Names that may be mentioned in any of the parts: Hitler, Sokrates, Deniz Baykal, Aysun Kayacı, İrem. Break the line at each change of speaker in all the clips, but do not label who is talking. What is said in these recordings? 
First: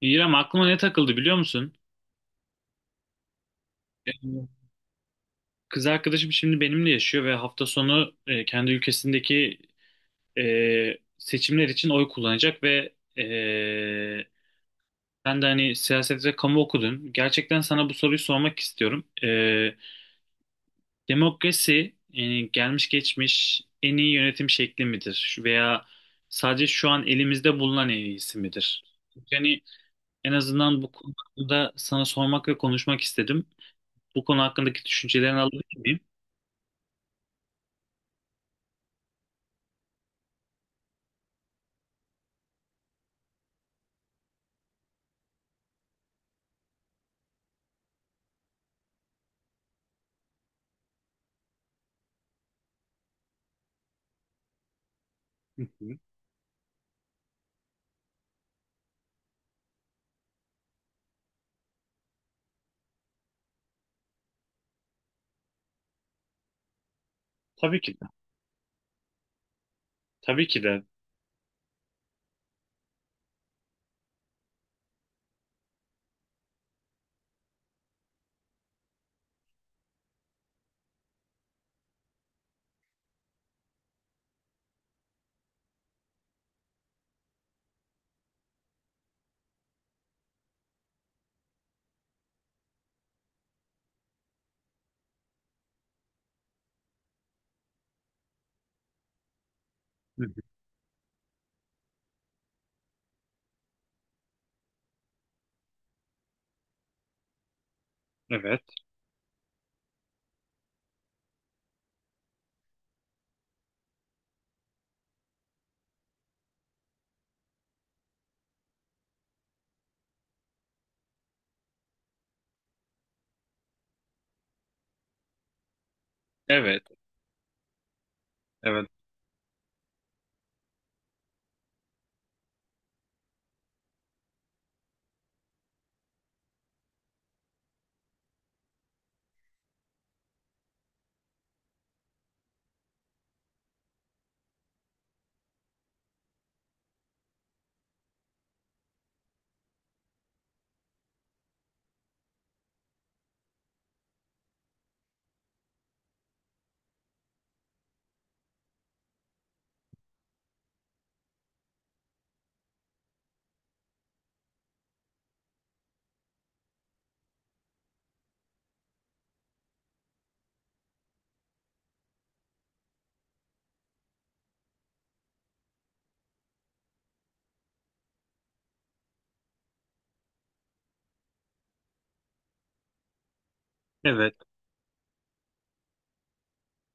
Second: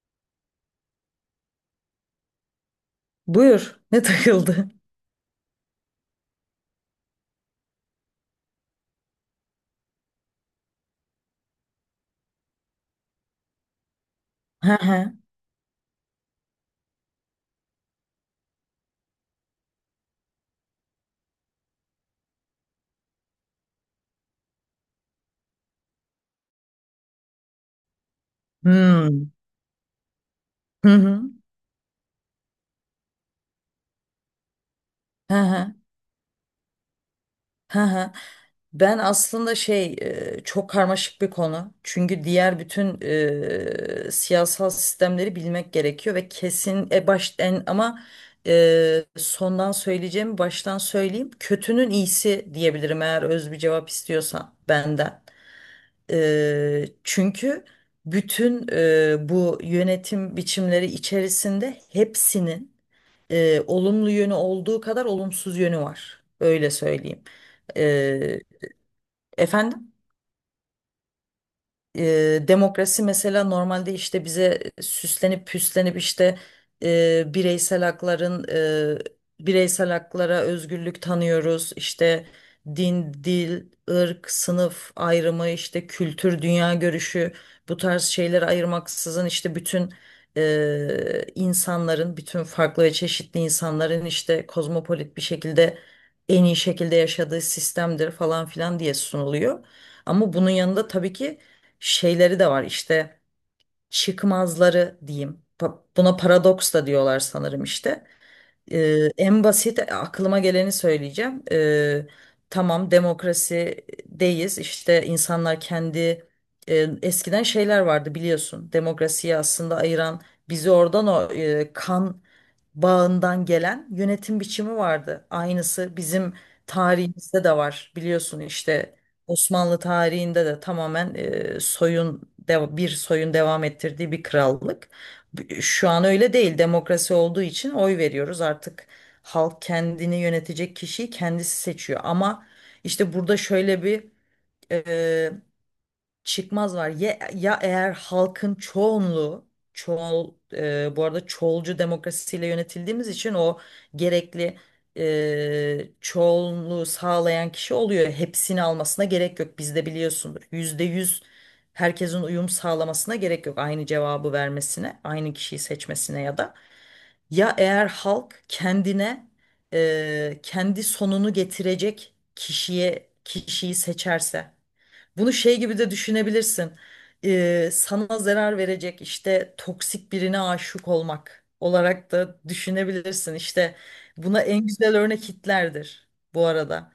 İrem, aklıma ne takıldı biliyor musun?
Buyur. Ne
Ee,
takıldı?
Kız arkadaşım şimdi benimle yaşıyor ve hafta sonu kendi ülkesindeki seçimler için oy kullanacak ve
Hı hı.
sen de hani siyaset ve kamu okudun. Gerçekten sana bu soruyu sormak istiyorum. Demokrasi yani gelmiş geçmiş en iyi yönetim şekli midir? Veya sadece şu an elimizde bulunan en iyisi midir?
Hmm.
Yani en azından
Hı
bu
hı.
konuda sana sormak ve konuşmak istedim. Bu konu hakkındaki
Hı
düşüncelerini
hı.
alabilir miyim?
Hı hı. Ben aslında şey çok karmaşık bir konu. Çünkü diğer bütün siyasal sistemleri bilmek gerekiyor ve kesin e, baş en ama sondan söyleyeceğimi baştan söyleyeyim. Kötünün iyisi diyebilirim eğer öz bir cevap istiyorsan benden.
Hı hı.
Çünkü bütün bu yönetim biçimleri içerisinde hepsinin olumlu yönü olduğu kadar olumsuz yönü var. Öyle söyleyeyim.
Tabii ki de.
E, Efendim?
Tabii ki de.
Demokrasi mesela normalde işte bize süslenip püslenip işte e, bireysel hakların bireysel haklara özgürlük tanıyoruz. İşte din, dil, ırk, sınıf ayrımı, işte kültür, dünya görüşü bu tarz şeyleri ayırmaksızın işte bütün farklı ve çeşitli insanların işte kozmopolit bir şekilde en iyi şekilde yaşadığı sistemdir falan filan diye sunuluyor.
Hı hı.
Ama bunun yanında tabii ki şeyleri de var işte çıkmazları diyeyim. Buna paradoks da diyorlar sanırım işte.
Evet.
En basit aklıma geleni söyleyeceğim. Tamam demokrasideyiz. İşte insanlar e, eskiden şeyler vardı biliyorsun. Demokrasiyi aslında ayıran bizi oradan o kan bağından gelen yönetim biçimi vardı. Aynısı bizim
Evet.
tarihimizde de var biliyorsun
Evet.
işte Osmanlı tarihinde de tamamen bir soyun devam ettirdiği bir krallık. Şu an öyle değil. Demokrasi olduğu için oy veriyoruz. Artık halk kendini yönetecek kişiyi kendisi seçiyor. Ama işte burada şöyle bir çıkmaz var. Ya eğer halkın çoğunluğu bu arada çoğulcu demokrasiyle yönetildiğimiz için o gerekli çoğunluğu sağlayan kişi oluyor. Hepsini almasına gerek yok. Bizde biliyorsundur. %100 herkesin uyum sağlamasına gerek yok. Aynı cevabı vermesine, aynı kişiyi seçmesine ya da. Ya eğer halk kendine kendi sonunu getirecek kişiyi seçerse. Bunu şey gibi de düşünebilirsin. Sana zarar verecek işte toksik birine aşık olmak olarak da düşünebilirsin. İşte
Evet,
buna en güzel örnek Hitler'dir bu arada.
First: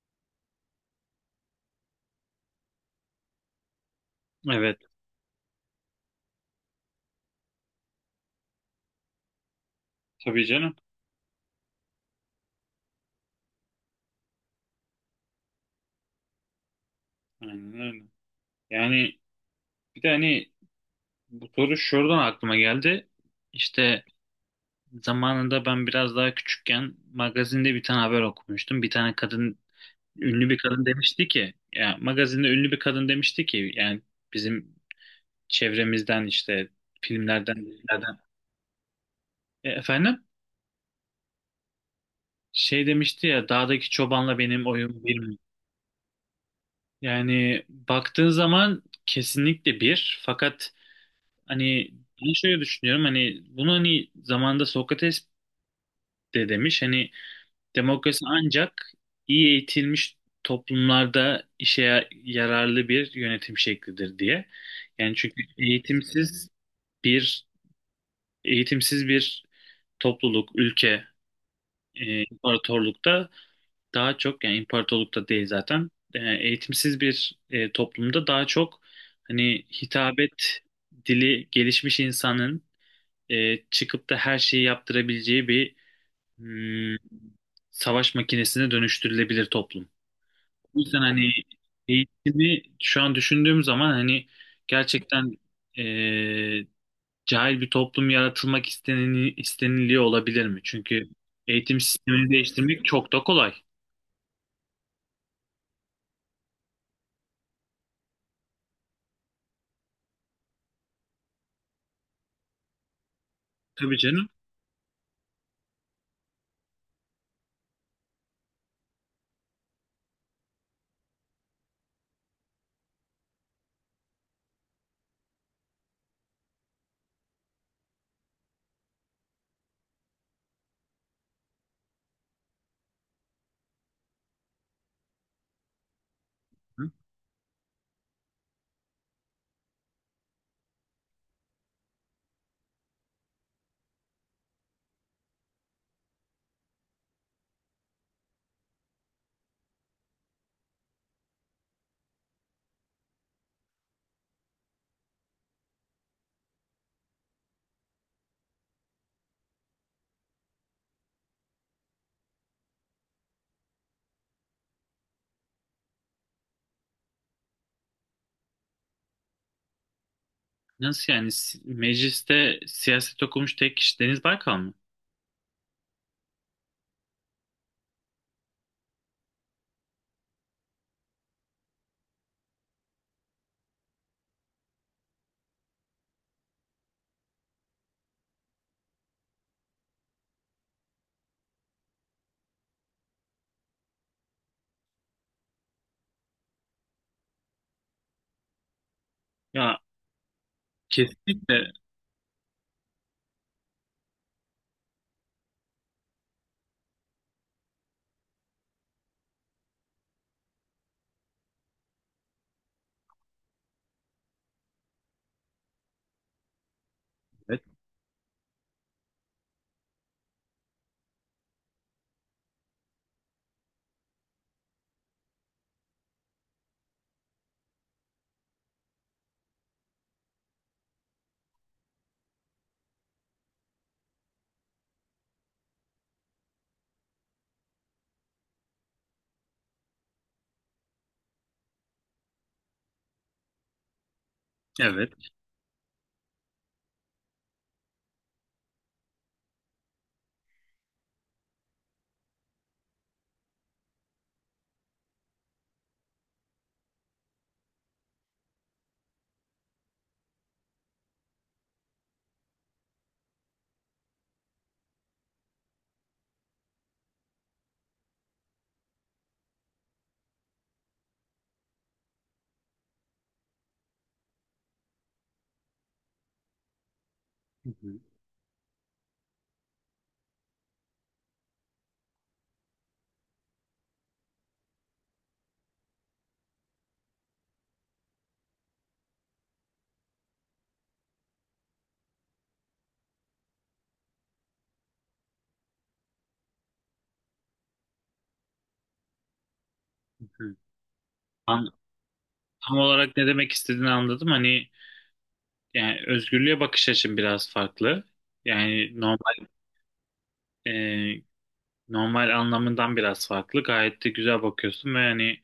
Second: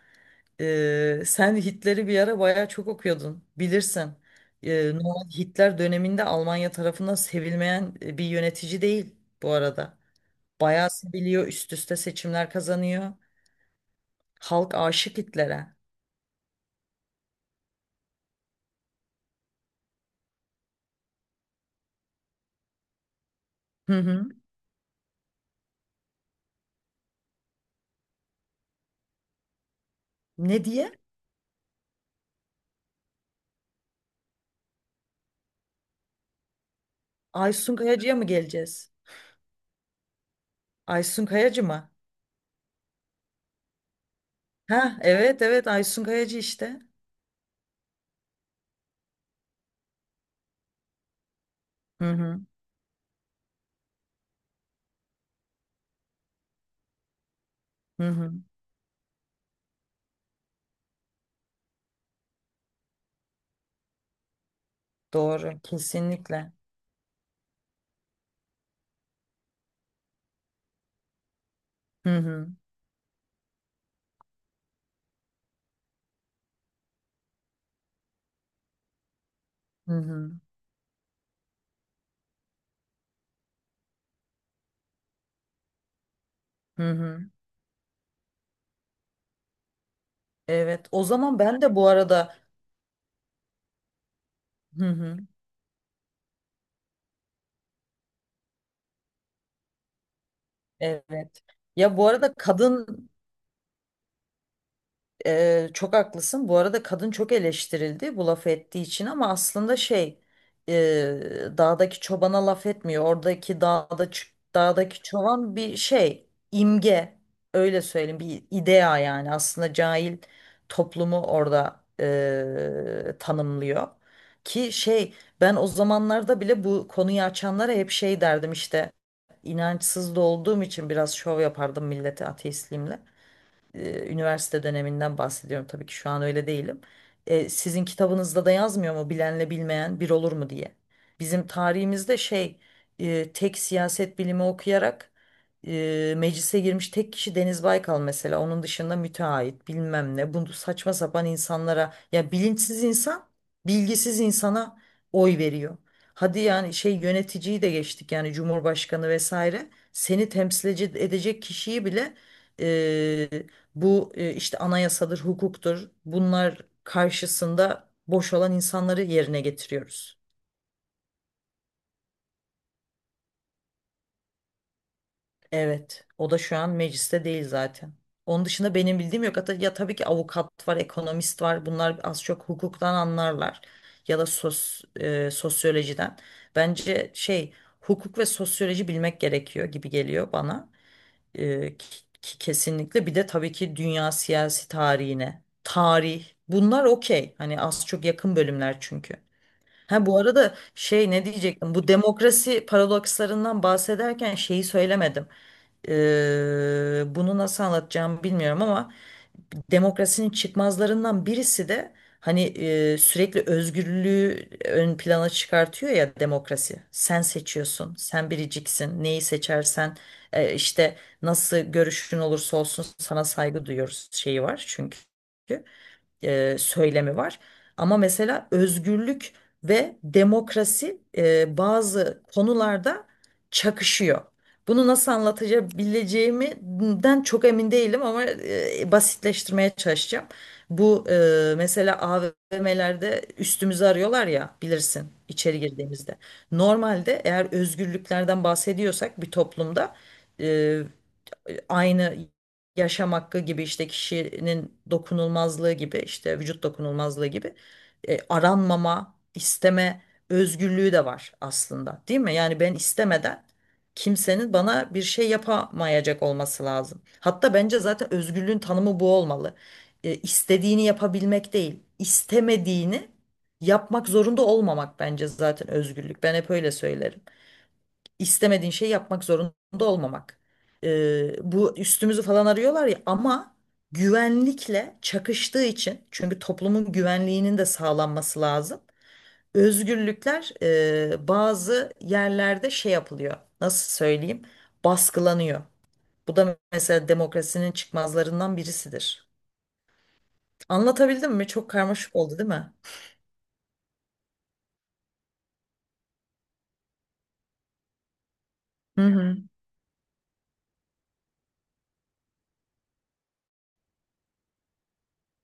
Sen Hitler'i bir ara bayağı çok okuyordun bilirsin.
evet.
Normal Hitler döneminde Almanya tarafından sevilmeyen bir yönetici değil bu arada.
Tabii canım.
Bayağı seviliyor, üst üste seçimler kazanıyor. Halk aşık Hitler'e.
Aynen öyle. Yani bir de hani bu soru şuradan aklıma geldi.
Hı
İşte
hı.
zamanında ben biraz daha küçükken magazinde bir tane haber okumuştum. Bir tane kadın, ünlü bir
Ne
kadın
diye?
demişti ki, ya magazinde ünlü bir kadın demişti ki, yani bizim çevremizden işte filmlerden,
Aysun Kayacı'ya
dizilerden.
mı geleceğiz?
Efendim?
Aysun Kayacı mı?
Şey demişti ya, dağdaki çobanla benim
Ha,
oyun bir mi?
evet evet Aysun Kayacı işte.
Yani baktığın zaman kesinlikle bir. Fakat hani
Hı
ben
hı.
şöyle düşünüyorum, hani bunu hani zamanında Sokrates de demiş hani,
Hı
demokrasi
hı.
ancak iyi eğitilmiş toplumlarda yararlı bir yönetim şeklidir diye. Yani çünkü
Doğru, kesinlikle.
bir eğitimsiz bir topluluk, ülke,
Hı hı.
imparatorlukta daha çok, yani imparatorlukta değil zaten, eğitimsiz bir toplumda daha çok hani
Hı hı.
hitabet dili gelişmiş insanın çıkıp da her şeyi yaptırabileceği bir
Hı
hmm,
hı.
savaş makinesine dönüştürülebilir toplum. O
Evet.
yüzden
O
hani
zaman ben de bu arada
eğitimi şu an düşündüğüm zaman hani
hı hı.
gerçekten, e, cahil bir toplum isteniliyor olabilir mi? Çünkü
Evet.
eğitim
Ya bu
sistemini
arada
değiştirmek
kadın
çok da kolay.
Çok haklısın. Bu arada kadın çok eleştirildi bu laf ettiği için ama aslında şey e, dağdaki çobana laf etmiyor.
Tabii canım.
Dağdaki çoban bir şey imge öyle söyleyeyim bir idea yani aslında cahil toplumu orada tanımlıyor. Ki şey ben o zamanlarda bile bu konuyu açanlara hep şey derdim işte inançsız da olduğum için biraz şov yapardım millete ateistliğimle üniversite döneminden bahsediyorum tabii ki şu an öyle değilim. Sizin kitabınızda da yazmıyor mu bilenle bilmeyen bir olur mu diye. Bizim tarihimizde şey tek siyaset bilimi okuyarak meclise girmiş tek kişi Deniz Baykal mesela. Onun dışında müteahhit bilmem ne. Bunu saçma sapan insanlara ya bilinçsiz insan bilgisiz insana oy veriyor. Hadi yani şey yöneticiyi de geçtik yani Cumhurbaşkanı vesaire. Seni temsil edecek kişiyi bile e, bu işte anayasadır, hukuktur. Bunlar karşısında boş olan insanları yerine getiriyoruz.
Nasıl yani? Mecliste siyaset okumuş tek kişi Deniz Baykal mı?
Evet, o da şu an mecliste değil zaten. Onun dışında benim bildiğim yok. Hatta ya tabii ki avukat var, ekonomist var. Bunlar az çok hukuktan anlarlar ya da sosyolojiden. Bence şey hukuk ve sosyoloji bilmek gerekiyor gibi geliyor bana. Kesinlikle bir de tabii ki dünya siyasi tarihine tarih bunlar okey hani az çok yakın bölümler çünkü.
Ya
Ha bu arada şey ne
kesinlikle
diyecektim bu demokrasi paradokslarından bahsederken şeyi söylemedim. Bunu nasıl anlatacağımı bilmiyorum ama demokrasinin çıkmazlarından birisi de hani sürekli özgürlüğü ön plana çıkartıyor ya demokrasi. Sen
evet.
seçiyorsun, sen biriciksin. Neyi seçersen işte nasıl görüşün olursa olsun sana saygı duyuyoruz şeyi var çünkü söylemi var. Ama mesela özgürlük ve demokrasi bazı konularda çakışıyor. Bunu nasıl anlatabileceğimden çok emin değilim ama basitleştirmeye çalışacağım. Bu mesela AVM'lerde üstümüzü arıyorlar ya bilirsin
Evet.
içeri girdiğimizde. Normalde eğer özgürlüklerden bahsediyorsak bir toplumda e, aynı yaşam hakkı gibi işte kişinin dokunulmazlığı gibi işte vücut dokunulmazlığı gibi aranmama, isteme özgürlüğü de var aslında, değil mi? Yani ben istemeden kimsenin bana bir şey yapamayacak olması lazım. Hatta bence zaten özgürlüğün tanımı bu olmalı. İstediğini yapabilmek değil, istemediğini yapmak zorunda olmamak bence zaten özgürlük. Ben hep öyle söylerim
Hı hı,
istemediğin şeyi yapmak zorunda olmamak. Bu üstümüzü falan arıyorlar ya ama güvenlikle çakıştığı için çünkü toplumun güvenliğinin de sağlanması lazım. Özgürlükler bazı yerlerde şey yapılıyor. Nasıl söyleyeyim? Baskılanıyor. Bu da mesela demokrasinin çıkmazlarından birisidir.
hı hı.
Anlatabildim mi? Çok
An-
karmaşık oldu, değil mi?
Tam olarak ne demek istediğini anladım. Hani yani özgürlüğe bakış açım biraz farklı. Yani
Hı
normal,
hı,
e, normal anlamından biraz farklı. Gayet de güzel bakıyorsun ve hani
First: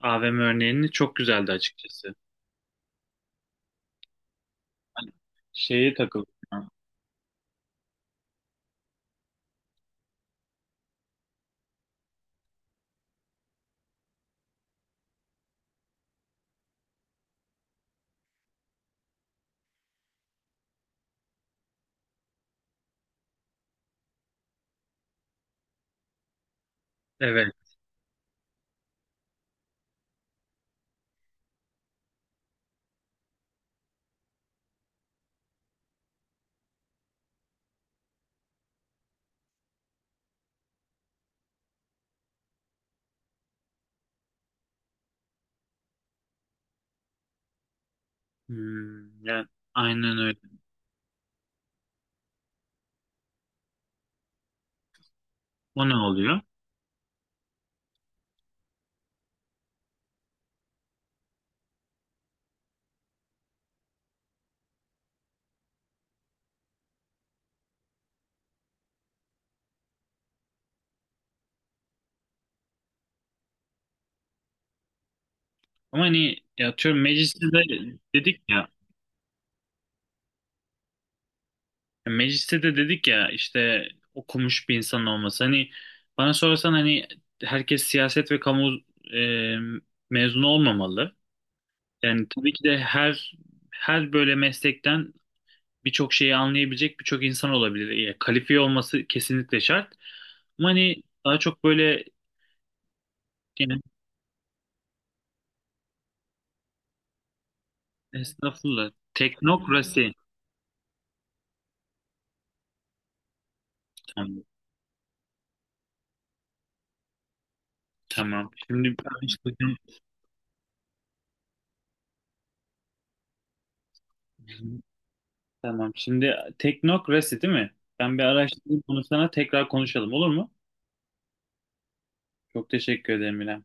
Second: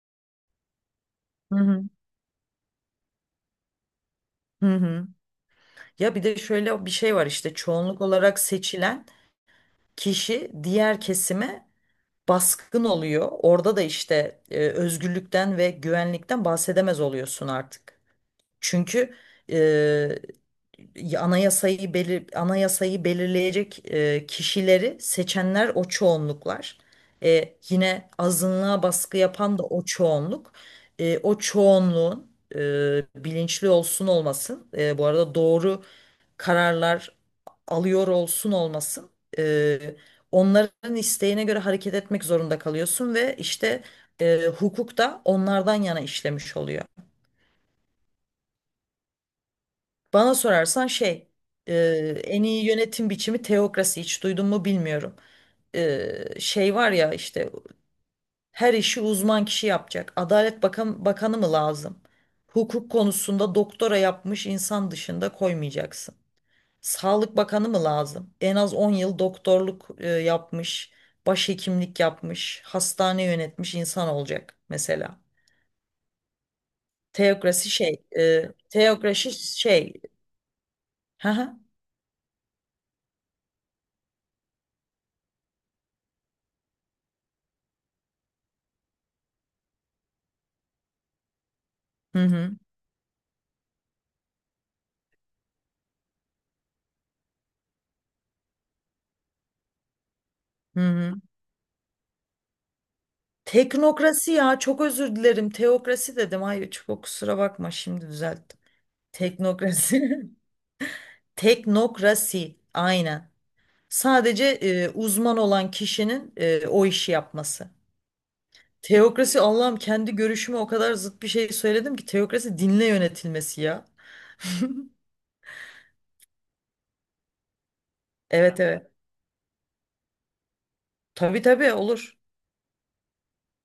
AVM örneğini çok güzeldi
hı hı,
açıkçası.
hı hı.
Hani şeye
Ya bir
takıldım.
de şöyle bir şey var işte çoğunluk olarak seçilen kişi diğer kesime baskın oluyor. Orada da işte özgürlükten ve güvenlikten bahsedemez oluyorsun artık. Çünkü e, anayasayı belirleyecek kişileri seçenler o çoğunluklar.
Evet.
Yine azınlığa baskı yapan da o çoğunluk. O çoğunluğun bilinçli olsun olmasın. Bu arada doğru kararlar alıyor olsun olmasın e, onların isteğine göre hareket etmek zorunda kalıyorsun ve işte hukuk da onlardan yana işlemiş oluyor.
Hmm, yani aynen
Bana
öyle.
sorarsan şey e, en iyi yönetim biçimi teokrasi hiç duydun mu bilmiyorum.
O ne oluyor?
Şey var ya işte her işi uzman kişi yapacak. Adalet Bakanı mı lazım? Hukuk konusunda doktora yapmış insan dışında koymayacaksın. Sağlık Bakanı mı lazım? En az 10 yıl doktorluk yapmış, başhekimlik yapmış, hastane yönetmiş insan olacak mesela.
Ama hani ya atıyorum, mecliste de
Teokrasi şey,
dedik ya,
teokrasi şey. Hı hı.
mecliste de dedik ya, işte okumuş bir insan olması. Hani bana sorarsan hani herkes siyaset ve kamu e, mezunu olmamalı.
Hı
Yani tabii
hı.
ki de her böyle meslekten birçok şeyi anlayabilecek birçok insan olabilir. Yani kalifiye olması kesinlikle şart. Ama
Hı
hani
hı.
daha çok böyle, yani
Teknokrasi ya çok özür dilerim. Teokrasi dedim. Hayır çok kusura bakma şimdi düzelttim.
estağfurullah, teknokrasi,
Teknokrasi. Teknokrasi aynen.
tamam.
Sadece uzman olan kişinin o işi yapması.
Tamam. Şimdi
Teokrasi
araştırdım.
Allah'ım kendi görüşüme o kadar zıt bir şey söyledim ki teokrasi dinle yönetilmesi ya.
Tamam. Şimdi teknokrasi, değil mi? Ben bir
Evet
araştırayım
evet.
bunu, sana tekrar konuşalım, olur mu?
Tabii tabii olur.
Çok teşekkür ederim, İrem.